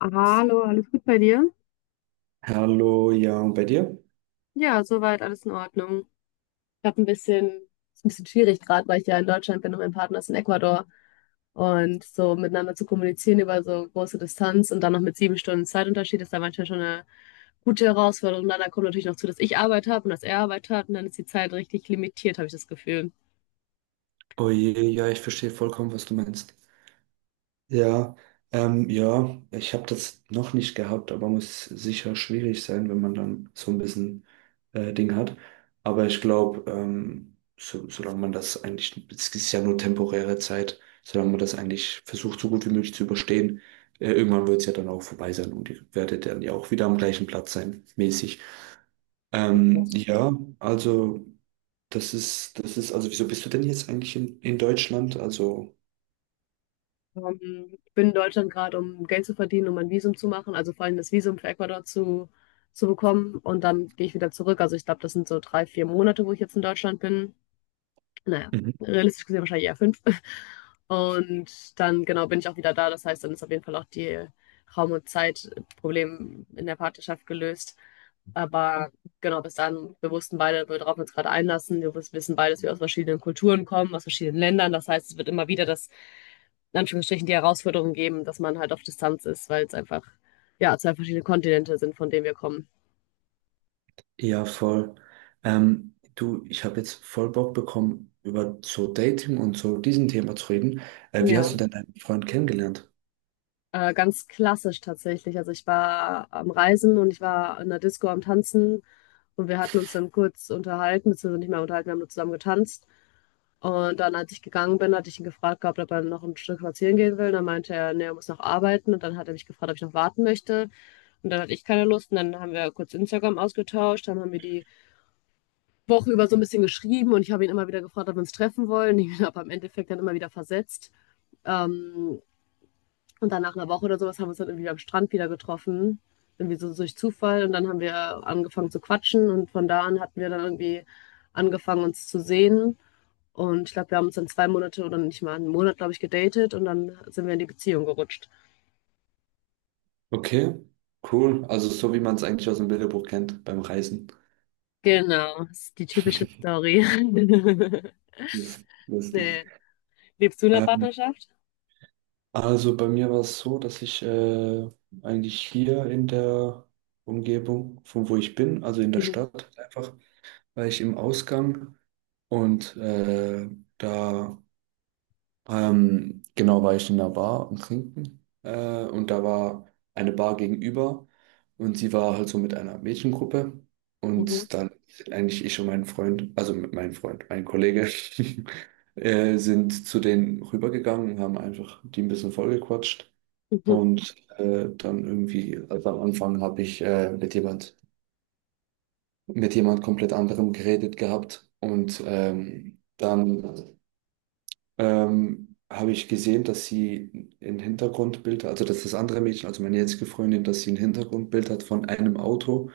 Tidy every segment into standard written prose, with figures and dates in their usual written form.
Hallo, alles gut bei dir? Hallo, ja, und bei dir? Ja, soweit alles in Ordnung. Ich habe ein bisschen, Ist ein bisschen schwierig gerade, weil ich ja in Deutschland bin und mein Partner ist in Ecuador. Und so miteinander zu kommunizieren über so große Distanz und dann noch mit 7 Stunden Zeitunterschied ist da manchmal schon eine gute Herausforderung. Und dann kommt natürlich noch zu, dass ich Arbeit habe und dass er Arbeit hat und dann ist die Zeit richtig limitiert, habe ich das Gefühl. Oh je, ja, ich verstehe vollkommen, was du meinst. Ja, ja, ich habe das noch nicht gehabt, aber muss sicher schwierig sein, wenn man dann so ein bisschen Ding hat. Aber ich glaube, solange man das es ist ja nur temporäre Zeit, solange man das eigentlich versucht, so gut wie möglich zu überstehen, irgendwann wird es ja dann auch vorbei sein und ihr werdet dann ja auch wieder am gleichen Platz sein, mäßig. Ähm, ja, also. Also wieso bist du denn jetzt eigentlich in Deutschland? Also, Ich bin in Deutschland gerade, um Geld zu verdienen, um ein Visum zu machen, also vor allem das Visum für Ecuador zu bekommen. Und dann gehe ich wieder zurück. Also ich glaube, das sind so 3, 4 Monate, wo ich jetzt in Deutschland bin. Naja, mhm. realistisch gesehen wahrscheinlich eher fünf. Und dann, genau, bin ich auch wieder da. Das heißt, dann ist auf jeden Fall auch die Raum- und Zeitproblem in der Partnerschaft gelöst. Aber genau, bis dann, wir wussten beide, worauf wir uns gerade einlassen. Wissen beide, dass wir aus verschiedenen Kulturen kommen, aus verschiedenen Ländern. Das heißt, es wird immer wieder das in Anführungsstrichen die Herausforderung geben, dass man halt auf Distanz ist, weil es einfach, ja, zwei verschiedene Kontinente sind, von denen wir kommen. Ja, voll. Du, ich habe jetzt voll Bock bekommen, über so Dating und so diesen Thema zu reden. Wie Ja, hast du denn deinen Freund kennengelernt? Ganz klassisch tatsächlich. Also ich war am Reisen und ich war in der Disco am Tanzen und wir hatten uns dann kurz unterhalten, beziehungsweise nicht mehr unterhalten, wir haben nur zusammen getanzt. Und dann, als ich gegangen bin, hatte ich ihn gefragt gehabt, ob er noch ein Stück spazieren gehen will. Dann meinte er, nee, er muss noch arbeiten. Und dann hat er mich gefragt, ob ich noch warten möchte. Und dann hatte ich keine Lust. Und dann haben wir kurz Instagram ausgetauscht, dann haben wir die Woche über so ein bisschen geschrieben und ich habe ihn immer wieder gefragt, ob wir uns treffen wollen. Ich habe am Endeffekt dann immer wieder versetzt. Ähm, und dann nach einer Woche oder sowas haben wir uns dann irgendwie am Strand wieder getroffen. Irgendwie so durch Zufall. Und dann haben wir angefangen zu quatschen und von da an hatten wir dann irgendwie angefangen, uns zu sehen. Und ich glaube, wir haben uns dann 2 Monate oder nicht mal einen Monat, glaube ich, gedatet und dann sind wir in die Beziehung gerutscht. Okay, cool. Also so wie man es eigentlich aus dem Bilderbuch kennt beim Reisen. Genau, das ist die typische Story. Das ist lustig. Nee. Lebst du in einer Ähm, Partnerschaft? also bei mir war es so, dass ich eigentlich hier in der Umgebung, von wo ich bin, also in der Mhm. Stadt einfach, war ich im Ausgang und da genau, war ich in einer Bar und trinken und da war eine Bar gegenüber und sie war halt so mit einer Mädchengruppe. Mhm. Und dann sind eigentlich ich und mein Freund, also mit meinem Freund, mein Kollege, sind zu denen rübergegangen und haben einfach die ein bisschen vollgequatscht. Mhm. Und also am Anfang habe ich mit jemand komplett anderem geredet gehabt. Und dann habe ich gesehen, dass also dass das andere Mädchen, also meine jetzige Freundin, dass sie ein Hintergrundbild hat von einem Auto,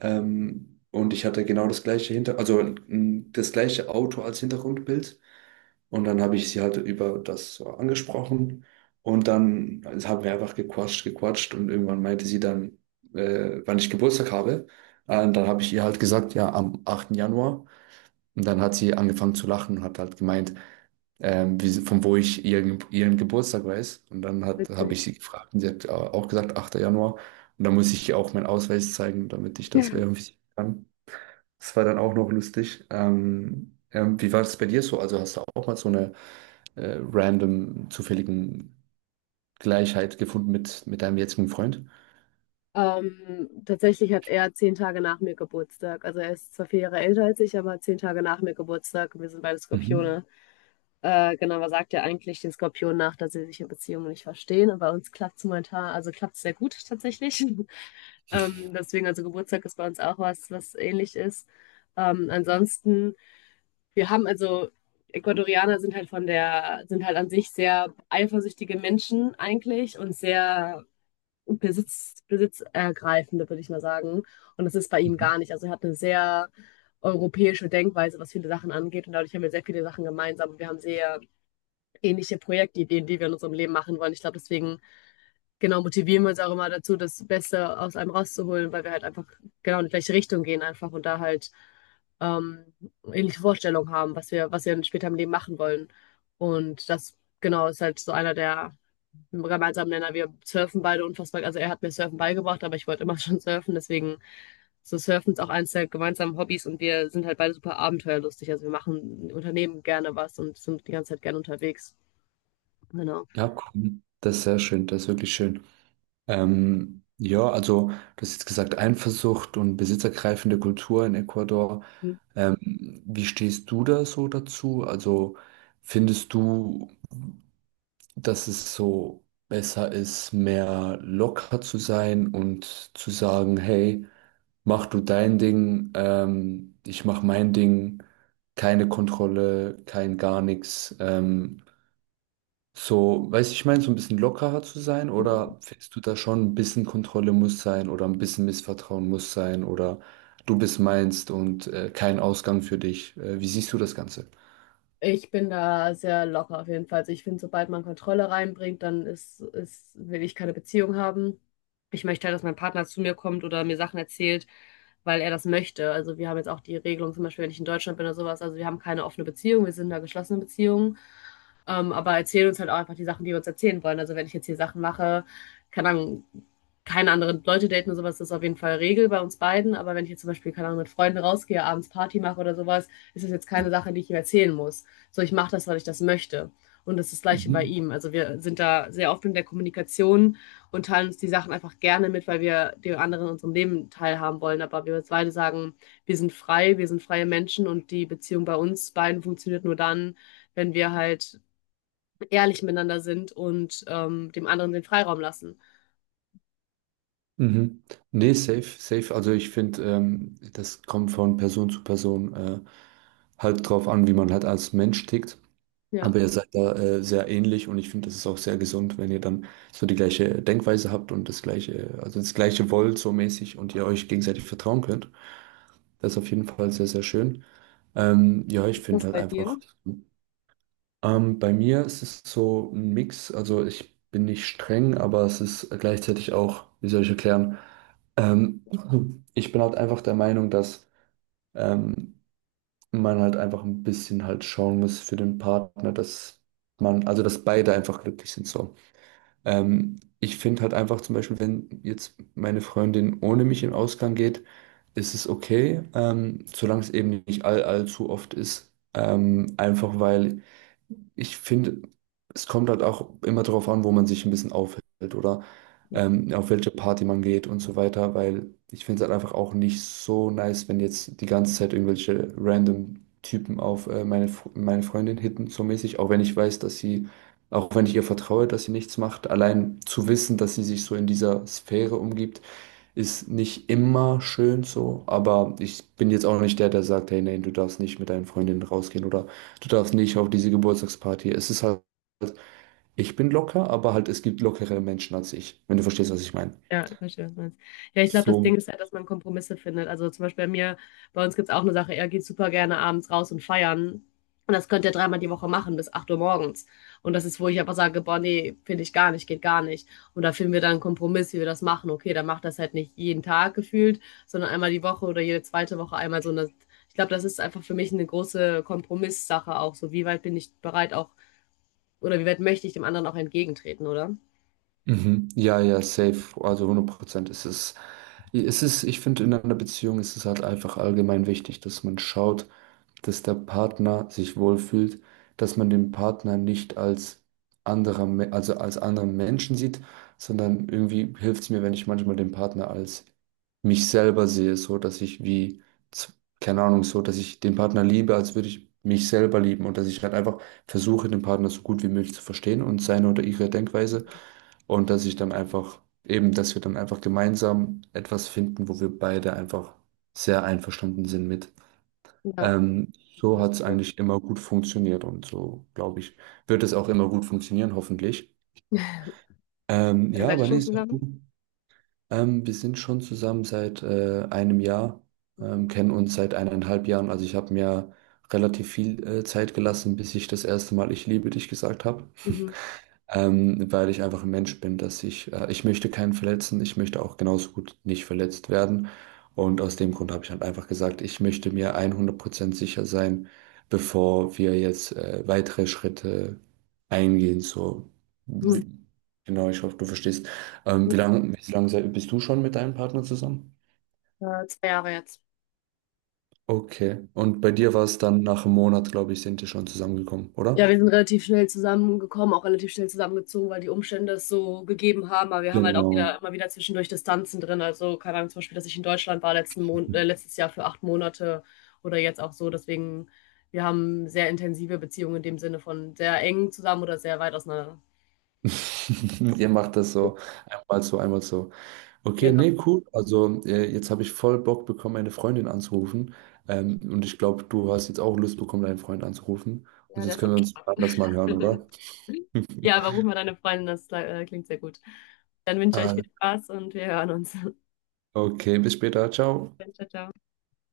und ich hatte genau das gleiche Hinter, also n- das gleiche Auto als Hintergrundbild. Und dann habe ich sie halt über das so angesprochen. Und dann haben wir einfach gequatscht. Und irgendwann meinte sie dann, wann ich Geburtstag habe. Und dann habe ich ihr halt gesagt, ja, am achten Januar. Und dann hat sie angefangen zu lachen und hat halt gemeint, von wo ich ihren Geburtstag weiß. Und habe Witzig. ich sie gefragt und sie hat auch gesagt, 8. Januar. Und dann muss ich ihr auch meinen Ausweis zeigen, damit ich das verifizieren kann. Das war dann auch noch lustig. Wie war es bei dir so? Also hast du auch mal so eine zufälligen Gleichheit gefunden mit deinem jetzigen Freund? Tatsächlich hat er 10 Tage nach mir Geburtstag. Also er ist zwar 4 Jahre älter als ich, aber 10 Tage nach mir Geburtstag. Und wir sind beide Mhm. Skorpione. Genau, man sagt ja eigentlich den Skorpionen nach, dass sie sich in Beziehungen nicht verstehen. Und bei uns klappt es momentan, also klappt es sehr gut tatsächlich. Deswegen, also Geburtstag ist bei uns auch was, was ähnlich ist. Ansonsten, wir haben also, Ecuadorianer sind halt von der, sind halt an sich sehr eifersüchtige Menschen eigentlich und sehr besitzergreifende, würde ich mal sagen. Und das ist bei ihm Mhm. gar nicht. Also er hat eine sehr europäische Denkweise, was viele Sachen angeht. Und dadurch haben wir sehr viele Sachen gemeinsam. Und wir haben sehr ähnliche Projektideen, die wir in unserem Leben machen wollen. Ich glaube, deswegen genau motivieren wir uns auch immer dazu, das Beste aus einem rauszuholen, weil wir halt einfach genau in die gleiche Richtung gehen einfach und da halt ähm, ähnliche Vorstellungen haben, was wir dann später im Leben machen wollen. Und das genau ist halt so einer der gemeinsamen Nenner. Wir surfen beide unfassbar. Also er hat mir Surfen beigebracht, aber ich wollte immer schon surfen. Deswegen so Surfen ist auch eins der gemeinsamen Hobbys und wir sind halt beide super abenteuerlustig. Also wir machen, unternehmen gerne was und sind die ganze Zeit gerne unterwegs. Genau. Ja, cool. Das ist sehr schön, das ist wirklich schön. Ja, also du hast jetzt gesagt, Eifersucht und besitzergreifende Kultur in Ecuador. Hm. Wie stehst du da so dazu? Also findest du, dass es so besser ist, mehr locker zu sein und zu sagen, hey, mach du dein Ding, ich mach mein Ding, keine Kontrolle, kein gar nichts. Weißt du, ich meine, so ein bisschen lockerer zu sein, oder findest du da schon ein bisschen Kontrolle muss sein oder ein bisschen Missvertrauen muss sein oder du bist meinst und kein Ausgang für dich? Wie siehst du das Ganze? Ich bin da sehr locker auf jeden Fall. Also ich finde, sobald man Kontrolle reinbringt, dann will ich keine Beziehung haben. Ich möchte halt, dass mein Partner zu mir kommt oder mir Sachen erzählt, weil er das möchte. Also wir haben jetzt auch die Regelung, zum Beispiel, wenn ich in Deutschland bin oder sowas, also wir haben keine offene Beziehung, wir sind da geschlossenen Beziehung. Aber erzählen uns halt auch einfach die Sachen, die wir uns erzählen wollen. Also wenn ich jetzt hier Sachen mache, keine Ahnung, keine anderen Leute daten oder sowas, das ist auf jeden Fall Regel bei uns beiden. Aber wenn ich jetzt zum Beispiel, keine Ahnung, mit Freunden rausgehe, abends Party mache oder sowas, ist das jetzt keine Sache, die ich ihm erzählen muss so ich mache das, weil ich das möchte. Und das ist das Gleiche bei Mhm. ihm. Also wir sind da sehr offen in der Kommunikation und teilen uns die Sachen einfach gerne mit, weil wir den anderen in unserem Leben teilhaben wollen. Aber wir beide sagen, wir sind frei, wir sind freie Menschen und die Beziehung bei uns beiden funktioniert nur dann, wenn wir halt ehrlich miteinander sind und dem anderen den Freiraum lassen. Mhm. Nee, safe, safe. Also ich finde, das kommt von Person zu Person halt drauf an, wie man halt als Mensch tickt. Ja, Aber ihr seid da sehr ähnlich und ich finde, das ist auch sehr gesund, wenn ihr dann so die gleiche Denkweise habt und also das gleiche wollt so mäßig und ihr euch gegenseitig vertrauen könnt. Das ist auf jeden Fall sehr, sehr schön. Ja, ich das finde halt bei dir. einfach, bei mir ist es so ein Mix. Also ich bin nicht streng, aber es ist gleichzeitig auch, wie soll ich erklären, ähm, ich bin halt einfach der Meinung, dass ähm, man halt einfach ein bisschen halt schauen muss für den Partner, dass also dass beide einfach glücklich sind so. Ich finde halt einfach zum Beispiel, wenn jetzt meine Freundin ohne mich in den Ausgang geht, ist es okay, solange es eben nicht allzu oft ist. Einfach weil ich finde, es kommt halt auch immer darauf an, wo man sich ein bisschen aufhält oder auf welche Party man geht und so weiter, weil ich finde es halt einfach auch nicht so nice, wenn jetzt die ganze Zeit irgendwelche random Typen auf meine Freundin hitten, so mäßig, auch wenn ich weiß, dass auch wenn ich ihr vertraue, dass sie nichts macht, allein zu wissen, dass sie sich so in dieser Sphäre umgibt, ist nicht immer schön so, aber ich bin jetzt auch nicht der, der sagt, hey, nein, du darfst nicht mit deinen Freundinnen rausgehen oder du darfst nicht auf diese Geburtstagsparty. Es ist halt, ich bin locker, aber halt, es gibt lockere Menschen als ich, wenn du verstehst, was ich meine. Ja, ich verstehe, was du meinst. Ja, ich glaube, das Ding So. ist halt, dass man Kompromisse findet. Also zum Beispiel bei mir, bei uns gibt es auch eine Sache, er geht super gerne abends raus und feiern. Und das könnt ihr dreimal die Woche machen, bis 8 Uhr morgens. Und das ist, wo ich aber sage, boah, nee, finde ich gar nicht, geht gar nicht. Und da finden wir dann einen Kompromiss, wie wir das machen. Okay, dann macht das halt nicht jeden Tag gefühlt, sondern einmal die Woche oder jede zweite Woche einmal so eine. Ich glaube, das ist einfach für mich eine große Kompromisssache auch. So, wie weit bin ich bereit auch, oder wie weit möchte ich dem anderen auch entgegentreten, oder? Mhm. Ja, ja, safe. Also hundert Prozent ist es. Es ist, ich finde, in einer Beziehung ist es halt einfach allgemein wichtig, dass man schaut, dass der Partner sich wohlfühlt, dass man den Partner nicht als also als anderen Menschen sieht, sondern irgendwie hilft es mir, wenn ich manchmal den Partner als mich selber sehe, so dass ich z- keine Ahnung, so dass ich den Partner liebe, als würde ich mich selber lieben und dass ich halt einfach versuche, den Partner so gut wie möglich zu verstehen und seine oder ihre Denkweise. Und dass ich dann dass wir dann einfach gemeinsam etwas finden, wo wir beide einfach sehr einverstanden sind mit. Ja, So Kompromiss. hat es eigentlich immer gut funktioniert und so, glaube ich, wird es auch immer gut funktionieren, hoffentlich. Ja, Seid ihr aber nee, schon ist auch gut. zusammen? Wir sind schon zusammen seit einem Jahr, kennen uns seit eineinhalb Jahren. Also ich habe mir relativ viel Zeit gelassen, bis ich das erste Mal Ich liebe dich gesagt habe. Mhm. Weil ich einfach ein Mensch bin, dass ich möchte keinen verletzen, ich möchte auch genauso gut nicht verletzt werden. Und aus dem Grund habe ich halt einfach gesagt, ich möchte mir 100% sicher sein, bevor wir jetzt weitere Schritte eingehen. Mhm. W- genau, ich hoffe, du verstehst. Wie Ja. Wie lange bist du schon mit deinem Partner zusammen? 2 Jahre jetzt. Okay. Und bei dir war es dann nach einem Monat, glaube ich, sind ihr schon zusammengekommen, Ja, oder? wir sind relativ schnell zusammengekommen, auch relativ schnell zusammengezogen, weil die Umstände es so gegeben haben. Aber wir haben halt auch Genau. wieder immer wieder zwischendurch Distanzen drin. Also, keine Ahnung, zum Beispiel, dass ich in Deutschland war letzten Mon letztes Jahr für 8 Monate oder jetzt auch so. Deswegen, wir haben sehr intensive Beziehungen in dem Sinne von sehr eng zusammen oder sehr weit auseinander. Ihr macht das so einmal so, einmal so. Okay, Genau. nee, cool. Also jetzt habe ich voll Bock bekommen, meine Freundin anzurufen. Und ich glaube, du hast jetzt auch Lust bekommen, deinen Freund anzurufen. Und Ja, der jetzt ist am können wir uns Start. anders mal hören, oder? Ja, aber ruf mal deine Freundin, das klingt sehr gut. Dann wünsche ich euch viel Ah, Spaß und wir hören uns. okay, bis später. Ciao. Ciao, ciao.